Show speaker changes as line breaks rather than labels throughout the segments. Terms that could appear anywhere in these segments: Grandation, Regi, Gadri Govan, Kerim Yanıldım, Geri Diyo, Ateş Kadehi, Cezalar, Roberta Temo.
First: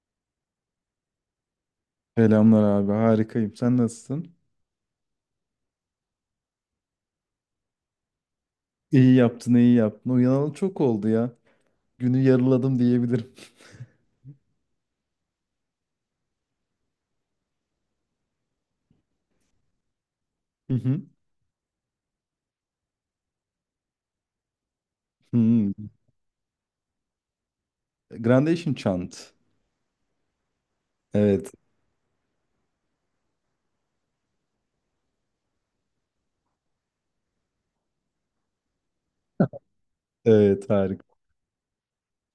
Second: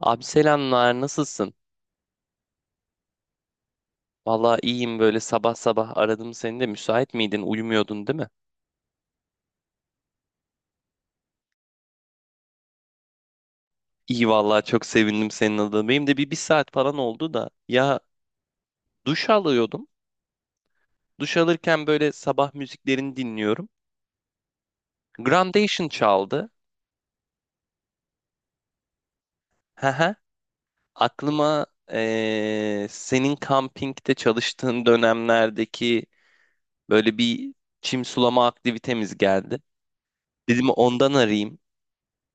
Abi selamlar, nasılsın?
Selamlar abi, harikayım. Sen nasılsın?
Vallahi iyiyim böyle sabah sabah aradım seni de müsait miydin? Uyumuyordun değil mi?
İyi yaptın, iyi yaptın. Uyanalı çok oldu ya. Günü yarıladım diyebilirim.
İyi vallahi çok sevindim senin adına. Benim de bir saat falan oldu da ya duş alıyordum.
Hı hı.
Duş alırken böyle sabah müziklerini dinliyorum.
Hmm.
Grandation çaldı.
Grandation Chant.
Haha.
Evet.
Aklıma senin kampingde çalıştığın dönemlerdeki böyle bir çim sulama aktivitemiz geldi.
Evet,
Dedim
harika.
ondan arayayım.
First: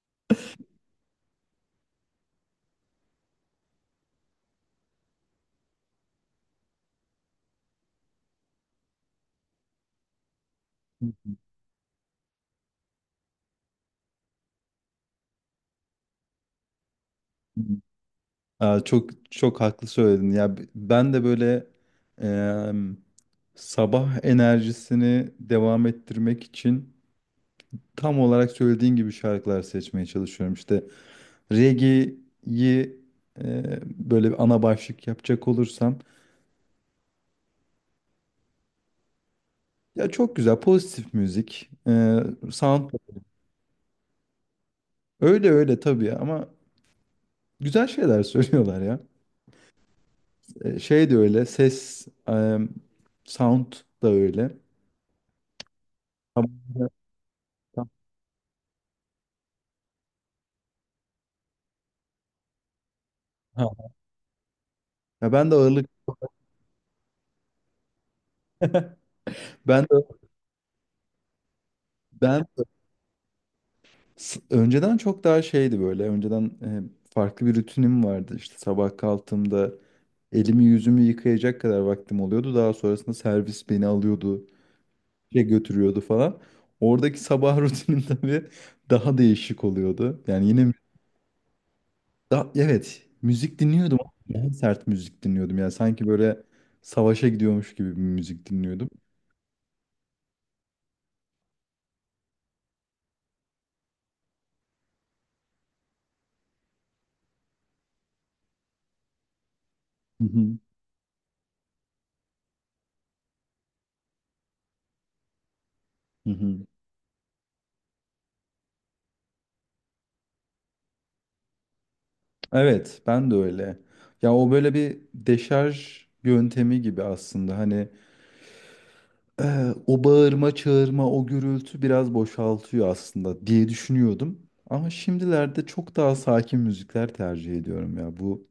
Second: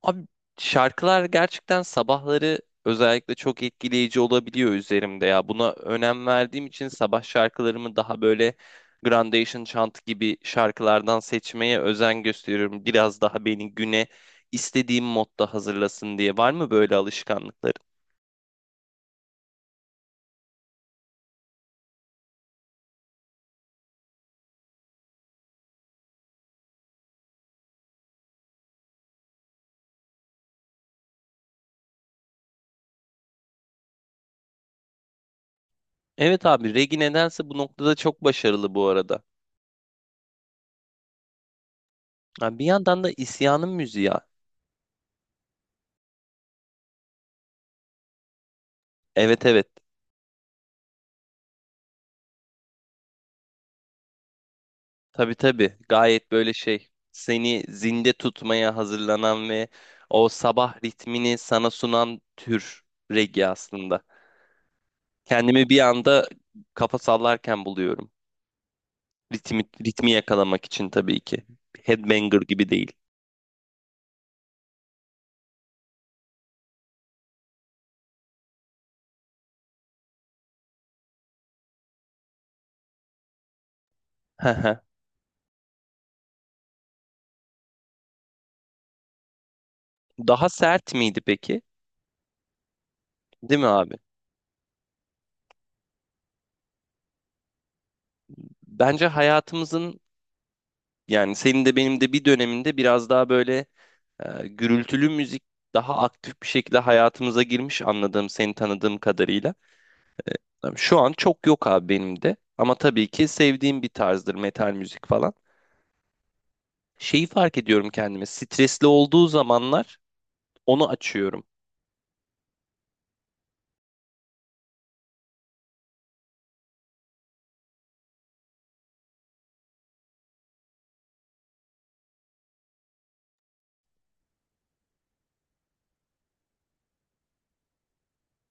Abi şarkılar gerçekten sabahları özellikle çok etkileyici olabiliyor üzerimde ya. Buna önem verdiğim için sabah şarkılarımı daha böyle Grandation Chant gibi şarkılardan seçmeye özen gösteriyorum. Biraz daha beni güne istediğim modda hazırlasın diye. Var mı böyle alışkanlıkların?
Aa, çok çok haklı söyledin. Ya ben de böyle em, sabah enerjisini devam ettirmek için tam olarak söylediğin gibi şarkılar seçmeye çalışıyorum. İşte reggae'yi, e, böyle bir ana başlık yapacak olursam.
Evet abi Regi nedense bu noktada çok başarılı bu arada.
Ya çok güzel, pozitif müzik,
Ha, bir
sound.
yandan da isyanın müziği ya.
Öyle öyle tabii, ama güzel şeyler söylüyorlar ya.
Evet evet.
Şey de öyle, ses, sound da öyle.
Tabii tabii. Gayet böyle
Ama-
şey seni zinde tutmaya hazırlanan ve o sabah ritmini sana sunan tür reggae
Ha.
aslında.
Ya ben de
Kendimi bir
ağırlık,
anda kafa sallarken buluyorum. Ritmi,
ben de
ritmi yakalamak için tabii ki. Headbanger
ben de-
gibi değil.
önceden çok daha şeydi böyle. Önceden, farklı bir rutinim vardı. İşte sabah kalktığımda elimi yüzümü yıkayacak kadar vaktim oluyordu. Daha sonrasında servis beni alıyordu. Şey götürüyordu falan. Oradaki sabah rutinim tabii daha değişik oluyordu. Yani
Daha
yine
sert miydi peki?
da, evet, müzik
Değil mi
dinliyordum,
abi?
ama daha sert müzik dinliyordum. Yani sanki böyle savaşa gidiyormuş gibi bir müzik dinliyordum.
Bence hayatımızın yani senin de benim de bir döneminde biraz daha böyle gürültülü müzik daha aktif bir şekilde hayatımıza girmiş anladığım, seni tanıdığım kadarıyla.
Hı hı,
Şu an çok yok abi benim de. Ama tabii ki sevdiğim bir tarzdır metal müzik falan.
hı hı.
Şeyi fark ediyorum kendime. Stresli olduğu zamanlar onu açıyorum.
Evet, ben de öyle. Ya o böyle bir deşarj yöntemi gibi aslında. Hani o bağırma çağırma, o gürültü biraz boşaltıyor aslında diye düşünüyordum. Ama şimdilerde çok daha sakin müzikler tercih ediyorum ya bu.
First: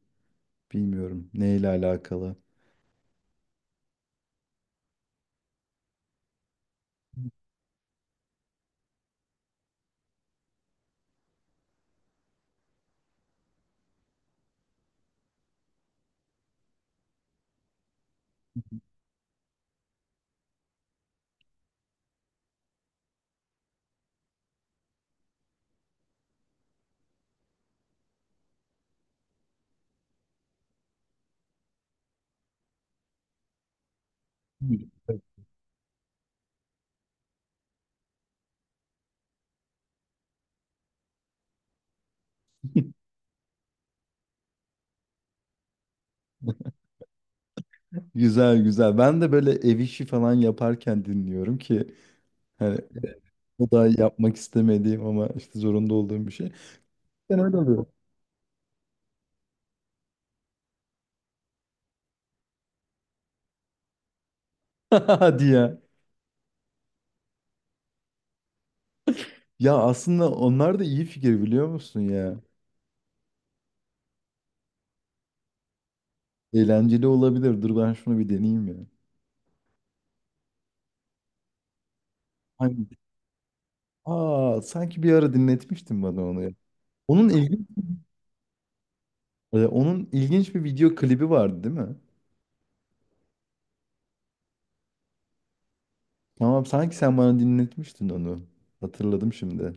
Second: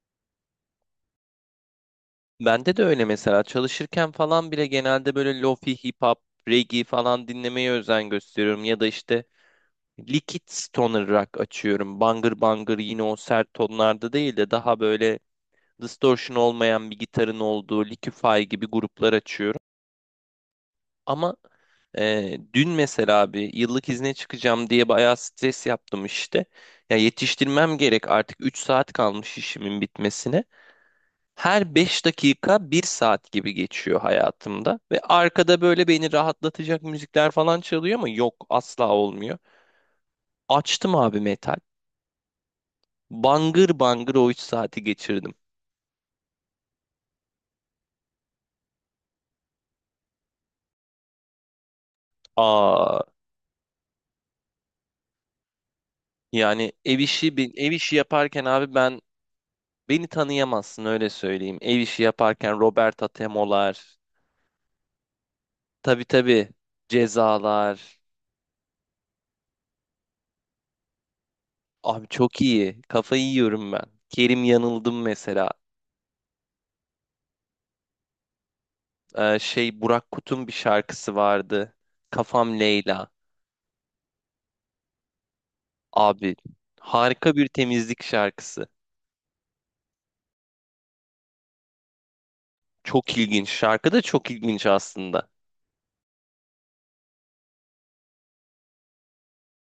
Bilmiyorum neyle alakalı.
Bende de öyle mesela çalışırken falan bile genelde böyle lofi, hip hop, reggae falan dinlemeye özen gösteriyorum. Ya da işte liquid stoner rock açıyorum. Bangır bangır yine o sert tonlarda değil de daha böyle distortion olmayan bir gitarın olduğu Liquify gibi gruplar açıyorum. Ama dün mesela abi yıllık izne çıkacağım diye bayağı stres yaptım işte. Ya yetiştirmem gerek artık 3 saat kalmış işimin bitmesine. Her 5 dakika bir saat gibi geçiyor hayatımda.
Hmm.
Ve arkada böyle beni rahatlatacak müzikler falan çalıyor ama yok asla olmuyor. Açtım abi metal. Bangır bangır o 3 saati geçirdim.
Güzel, güzel. Ben de böyle ev işi falan yaparken dinliyorum ki hani
Aa,
o da yapmak istemediğim ama işte zorunda olduğum bir şey.
yani ev işi
Ben öyle
ev
oluyorum.
işi yaparken abi ben beni tanıyamazsın öyle söyleyeyim. Ev işi yaparken Roberta Temo'lar,
Hadi ya.
tabii tabii. Cezalar.
Ya aslında onlar da iyi fikir, biliyor musun
Abi
ya?
çok iyi. Kafayı yiyorum ben. Kerim Yanıldım mesela.
Eğlenceli olabilir. Dur ben şunu bir deneyeyim ya.
Şey Burak Kut'un bir şarkısı vardı. Kafam
Hangi?
Leyla.
Aa, sanki bir ara dinletmiştin bana
Abi
onu ya. Onun
harika bir
ilginç,
temizlik şarkısı.
onun ilginç bir video klibi vardı değil mi?
Çok ilginç. Şarkı da çok ilginç aslında.
Tamam, sanki sen bana dinletmiştin onu. Hatırladım şimdi.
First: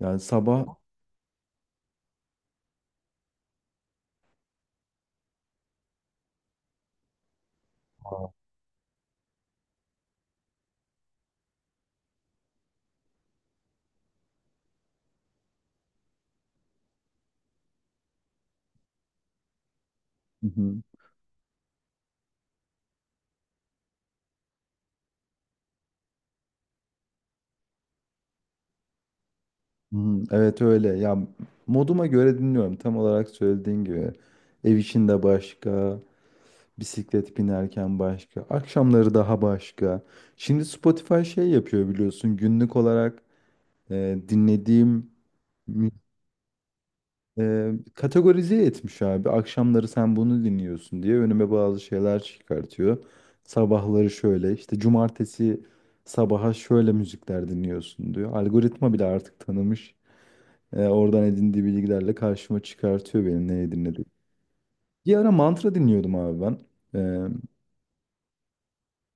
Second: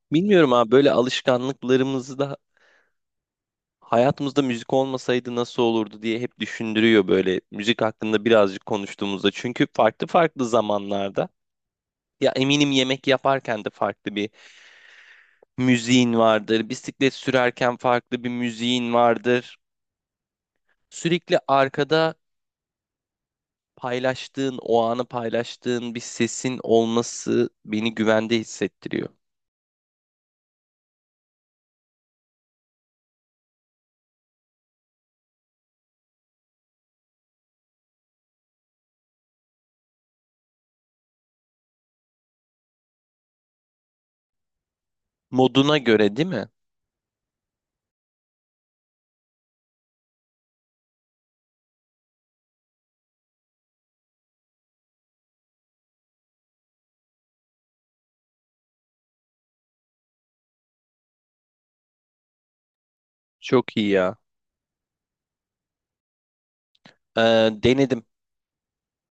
Yani
Bilmiyorum abi
sabah.
böyle alışkanlıklarımızı da hayatımızda müzik olmasaydı nasıl olurdu diye hep düşündürüyor böyle müzik hakkında birazcık konuştuğumuzda. Çünkü farklı farklı zamanlarda ya eminim yemek yaparken de farklı bir müziğin vardır. Bisiklet sürerken farklı bir müziğin vardır.
Hı hı.
Sürekli arkada paylaştığın, o anı paylaştığın bir sesin olması beni güvende hissettiriyor.
Hı hı. Evet, öyle. Ya moduma göre dinliyorum. Tam olarak söylediğin gibi. Ev içinde başka, bisiklet binerken başka, akşamları daha başka. Şimdi Spotify şey yapıyor biliyorsun. Günlük olarak dinlediğim
Moduna
mü-
göre değil mi?
kategorize etmiş abi. Akşamları sen bunu dinliyorsun diye önüme bazı şeyler çıkartıyor. Sabahları şöyle, işte cumartesi sabaha şöyle müzikler dinliyorsun diyor. Algoritma bile artık tanımış. Oradan edindiği bilgilerle karşıma çıkartıyor benim ne
Çok iyi
edinlediğimi.
ya.
Bir ara mantra dinliyordum abi ben.
Ee, denedim.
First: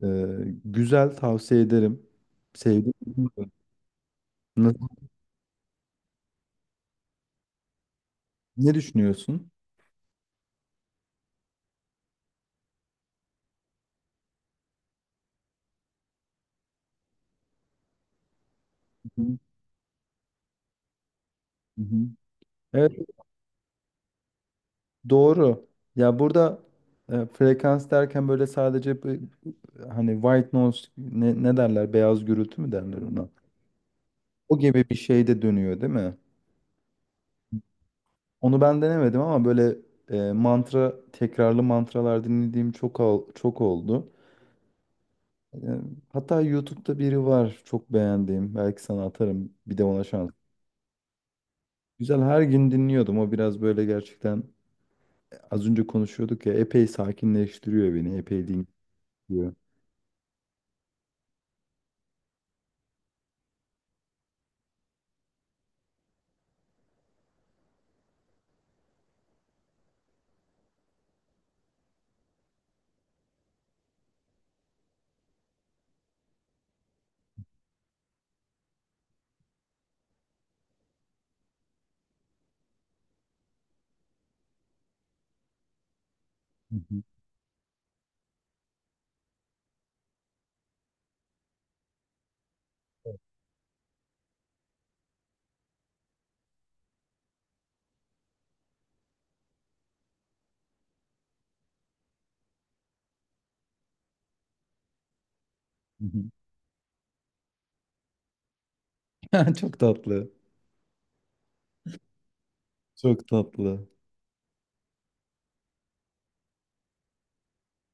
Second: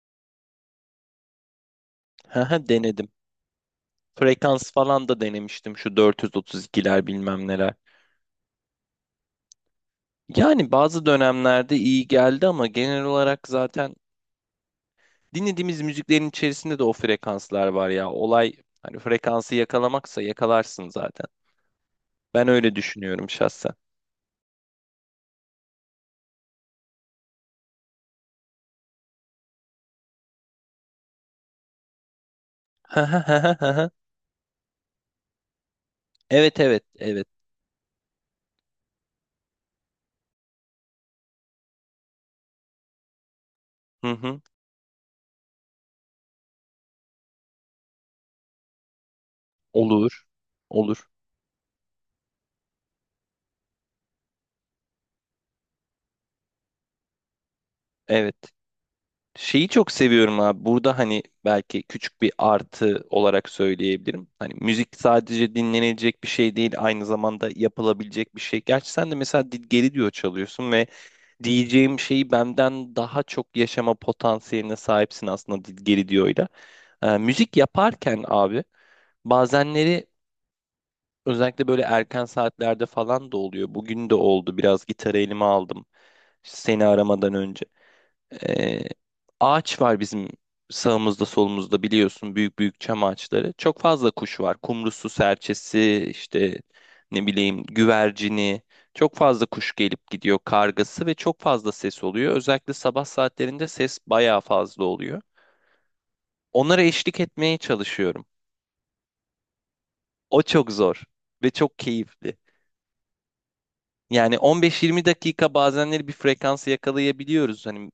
E, e, Güzel, tavsiye ederim.
Haha,
Sevdim.
denedim. Frekans
Nasıl-
falan da denemiştim şu 432'ler bilmem neler.
Ne düşünüyorsun?
Yani bazı dönemlerde iyi geldi ama genel olarak zaten dinlediğimiz müziklerin içerisinde de o frekanslar var ya. Olay hani
Hı hı,
frekansı yakalamaksa yakalarsın zaten.
hı hı.
Ben öyle
Evet,
düşünüyorum şahsen.
doğru. Ya burada frekans derken böyle sadece bir- hani white noise, ne, ne derler, beyaz gürültü mü derler ona? O gibi bir şey de dönüyor değil mi?
Evet evet evet.
Onu ben denemedim, ama böyle mantra, tekrarlı mantralar dinlediğim çok
Hı
oldu.
hı.
Ee, Hatta YouTube'da biri var çok beğendiğim. Belki sana atarım. Bir de ona
Olur.
şans.
Olur.
Güzel, her gün dinliyordum. O biraz böyle gerçekten, az önce konuşuyorduk ya, epey sakinleştiriyor beni.
Evet.
Epey dinliyor. Hı
Şeyi çok seviyorum abi. Burada hani belki küçük bir artı olarak söyleyebilirim. Hani müzik sadece dinlenecek bir şey değil, aynı zamanda yapılabilecek bir şey. Gerçi sen de mesela geri diyor çalıyorsun ve diyeceğim şeyi benden daha çok yaşama potansiyeline sahipsin aslında Geri Diyo'yla. Müzik yaparken abi bazenleri özellikle böyle erken saatlerde falan da oluyor. Bugün de oldu biraz gitarı elime aldım işte
hı,
seni aramadan önce. Ee, ağaç var bizim sağımızda solumuzda biliyorsun büyük büyük çam ağaçları. Çok fazla kuş var. Kumrusu, serçesi, işte ne bileyim güvercini. Çok fazla kuş gelip gidiyor kargası ve çok fazla ses oluyor. Özellikle sabah saatlerinde ses bayağı fazla oluyor.
hı
Onlara eşlik etmeye çalışıyorum.
hı. Çok tatlı.
O çok zor ve çok keyifli.
Çok tatlı.
Yani 15-20 dakika bazenleri bir frekansı yakalayabiliyoruz. Hani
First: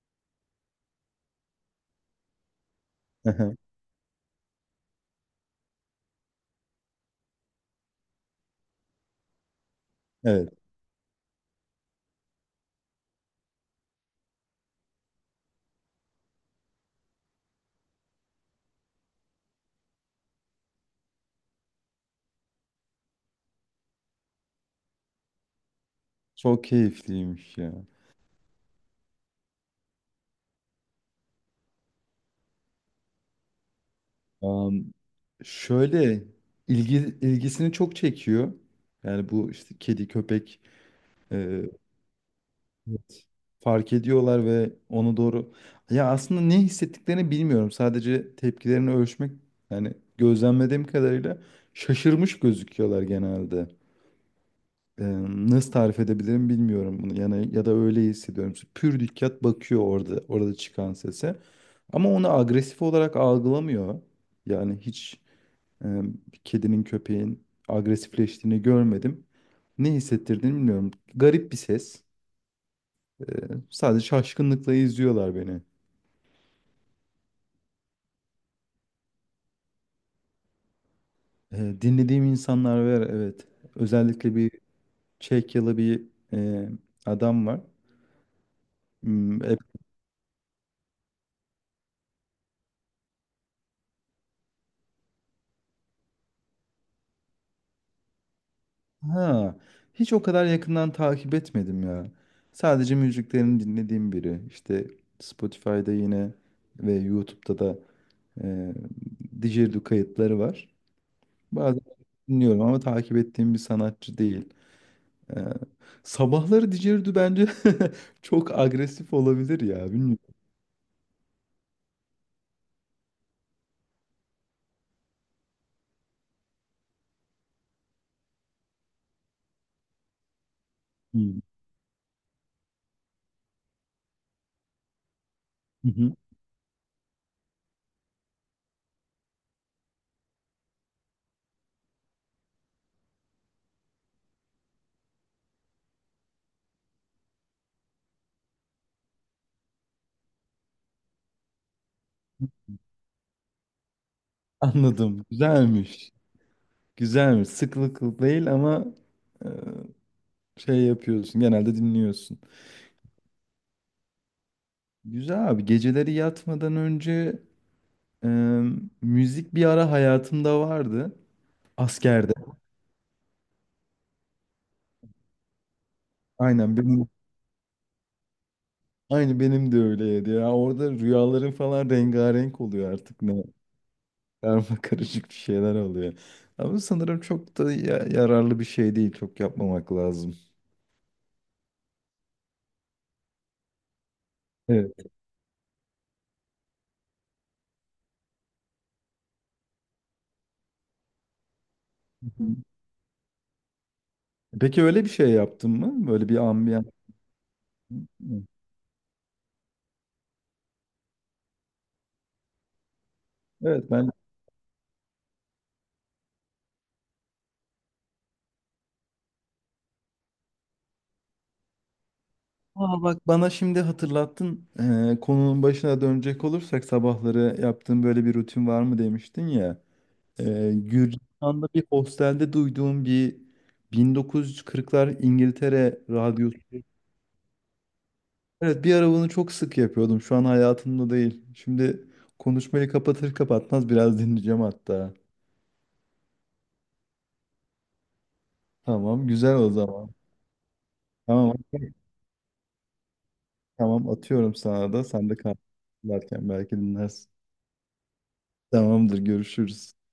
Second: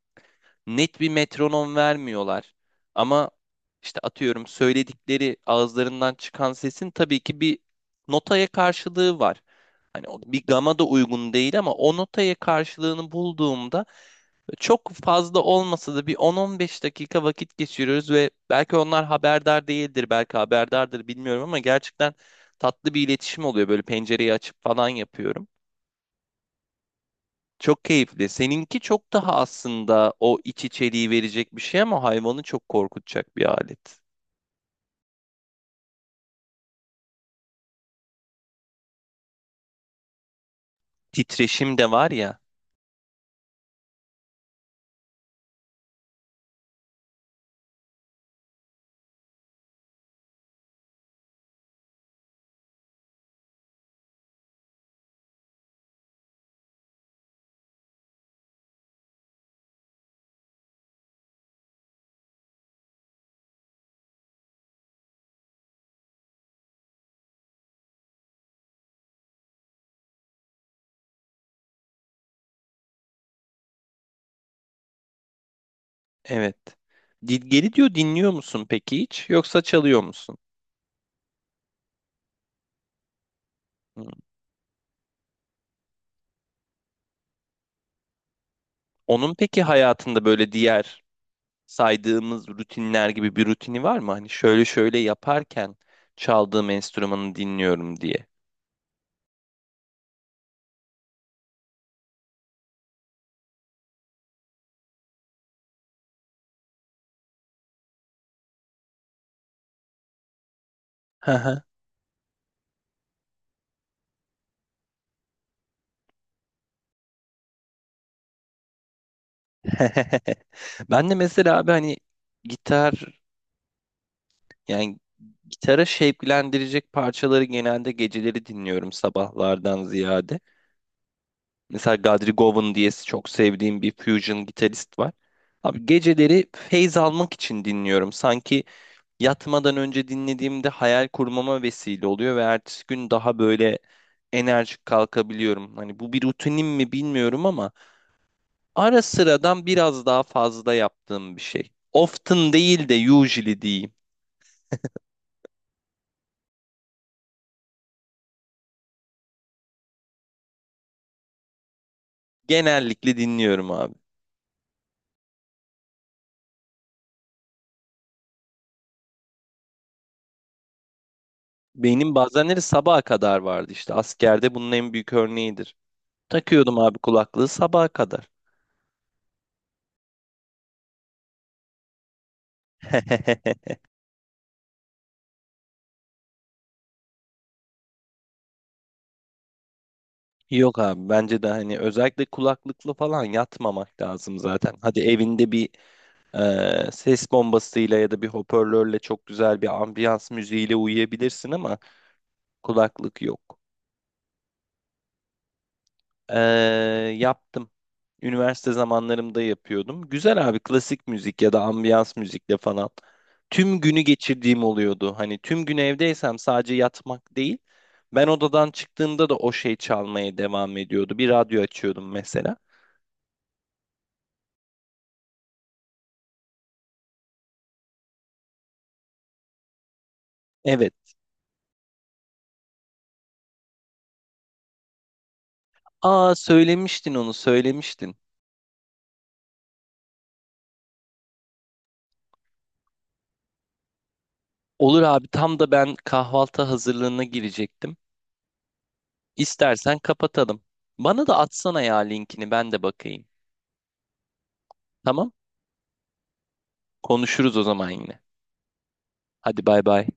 net bir metronom vermiyorlar. Ama işte atıyorum söyledikleri ağızlarından çıkan sesin tabii ki bir notaya karşılığı var. Hani o bir
Evet.
gama da uygun değil ama o notaya karşılığını bulduğumda çok fazla olmasa da bir 10-15 dakika vakit geçiriyoruz ve belki onlar haberdar değildir, belki haberdardır bilmiyorum ama gerçekten tatlı bir iletişim oluyor. Böyle pencereyi açıp falan yapıyorum.
Çok keyifliymiş ya.
Çok keyifli. Seninki çok daha aslında o iç içeriği verecek bir şey ama hayvanı çok korkutacak bir alet.
Am, şöyle ilgi, ilgisini çok çekiyor. Yani bu işte kedi, köpek.
Titreşim de var ya.
Evet. Fark ediyorlar ve onu doğru... Ya aslında ne hissettiklerini bilmiyorum. Sadece tepkilerini ölçmek, yani gözlemlediğim kadarıyla şaşırmış gözüküyorlar genelde. Ee, Nasıl tarif edebilirim bilmiyorum bunu. Yani ya da öyle hissediyorum. Pür dikkat bakıyor orada, orada çıkan sese. Ama onu agresif olarak algılamıyor. Yani hiç e, kedinin köpeğin agresifleştiğini görmedim. Ne hissettirdiğini bilmiyorum. Garip bir ses. Ee, Sadece şaşkınlıkla izliyorlar beni.
Evet. Di- Geri diyor dinliyor musun peki hiç yoksa çalıyor musun?
Dinlediğim insanlar var, evet.
Hmm.
Özellikle bir Çekyalı bir e, adam var.
Onun
Hmm,
peki hayatında böyle diğer saydığımız rutinler gibi bir rutini var mı? Hani şöyle şöyle yaparken çaldığım enstrümanı dinliyorum diye.
ha, hiç o kadar yakından takip etmedim ya. Sadece müziklerini dinlediğim biri. İşte Spotify'da yine ve YouTube'da da e, Didgeridoo kayıtları var.
Hı hı.
Bazen dinliyorum ama takip ettiğim bir sanatçı değil. Ee, sabahları Didgeridoo bence çok agresif olabilir ya. Bilmiyorum.
Ben de mesela abi hani gitar yani gitara şevklendirecek parçaları genelde geceleri dinliyorum sabahlardan ziyade. Mesela Gadri Govan diye çok sevdiğim bir fusion gitarist var. Abi
Hı hı.
geceleri feyz almak için dinliyorum. Sanki yatmadan önce dinlediğimde hayal kurmama vesile oluyor ve ertesi gün daha böyle enerjik kalkabiliyorum. Hani bu bir rutinim mi bilmiyorum ama ara sıradan biraz daha fazla yaptığım bir şey. Often değil de usually diyeyim.
Anladım. Güzelmiş. Güzelmiş. Sıklıklı değil ama e, şey yapıyorsun. Genelde dinliyorsun.
Genellikle dinliyorum abi.
Güzel abi. Geceleri yatmadan önce e, müzik bir ara hayatımda vardı.
Benim
Askerde.
bazenleri sabaha kadar vardı işte. Askerde bunun en büyük örneğidir. Takıyordum
Aynen
abi
benim,
kulaklığı sabaha kadar.
aynı benim de öyleydi ya. Orada rüyaların falan rengarenk oluyor, artık ne karma karışık bir şeyler oluyor. Ama sanırım çok da yararlı bir şey değil. Çok yapmamak lazım.
Yok abi bence de hani özellikle kulaklıklı falan yatmamak lazım zaten.
Evet.
Hadi evinde bir ses bombasıyla ya da bir hoparlörle çok güzel bir ambiyans müziğiyle uyuyabilirsin ama
Hı hı.
kulaklık yok.
Peki öyle bir şey yaptın mı? Böyle
Ee,
bir ambiyans.
yaptım. Üniversite zamanlarımda yapıyordum. Güzel abi klasik müzik ya da ambiyans müzikle falan. Tüm
Evet
günü
ben.
geçirdiğim oluyordu. Hani tüm gün evdeysem sadece yatmak değil. Ben odadan çıktığımda da o şey çalmaya devam ediyordu. Bir radyo açıyordum mesela.
Aa, bak bana şimdi hatırlattın. Konunun başına dönecek olursak, sabahları yaptığın böyle bir rutin var mı demiştin ya.
Evet.
Gürcistan'da bir hostelde duyduğum bir 1940'lar İngiltere
Aa,
radyosu.
söylemiştin onu söylemiştin.
Evet, bir ara bunu çok sık yapıyordum. Şu an hayatımda değil. Şimdi konuşmayı kapatır kapatmaz biraz dinleyeceğim
Olur
hatta.
abi tam da ben kahvaltı hazırlığına girecektim.
Tamam, güzel o
İstersen
zaman.
kapatalım. Bana da
Tamam
atsana ya linkini ben de bakayım.
tamam, atıyorum sana da.
Tamam?
Sen de kaynarken belki dinlersin.
Konuşuruz o zaman yine.
Tamamdır,
Hadi bay
görüşürüz.
bay.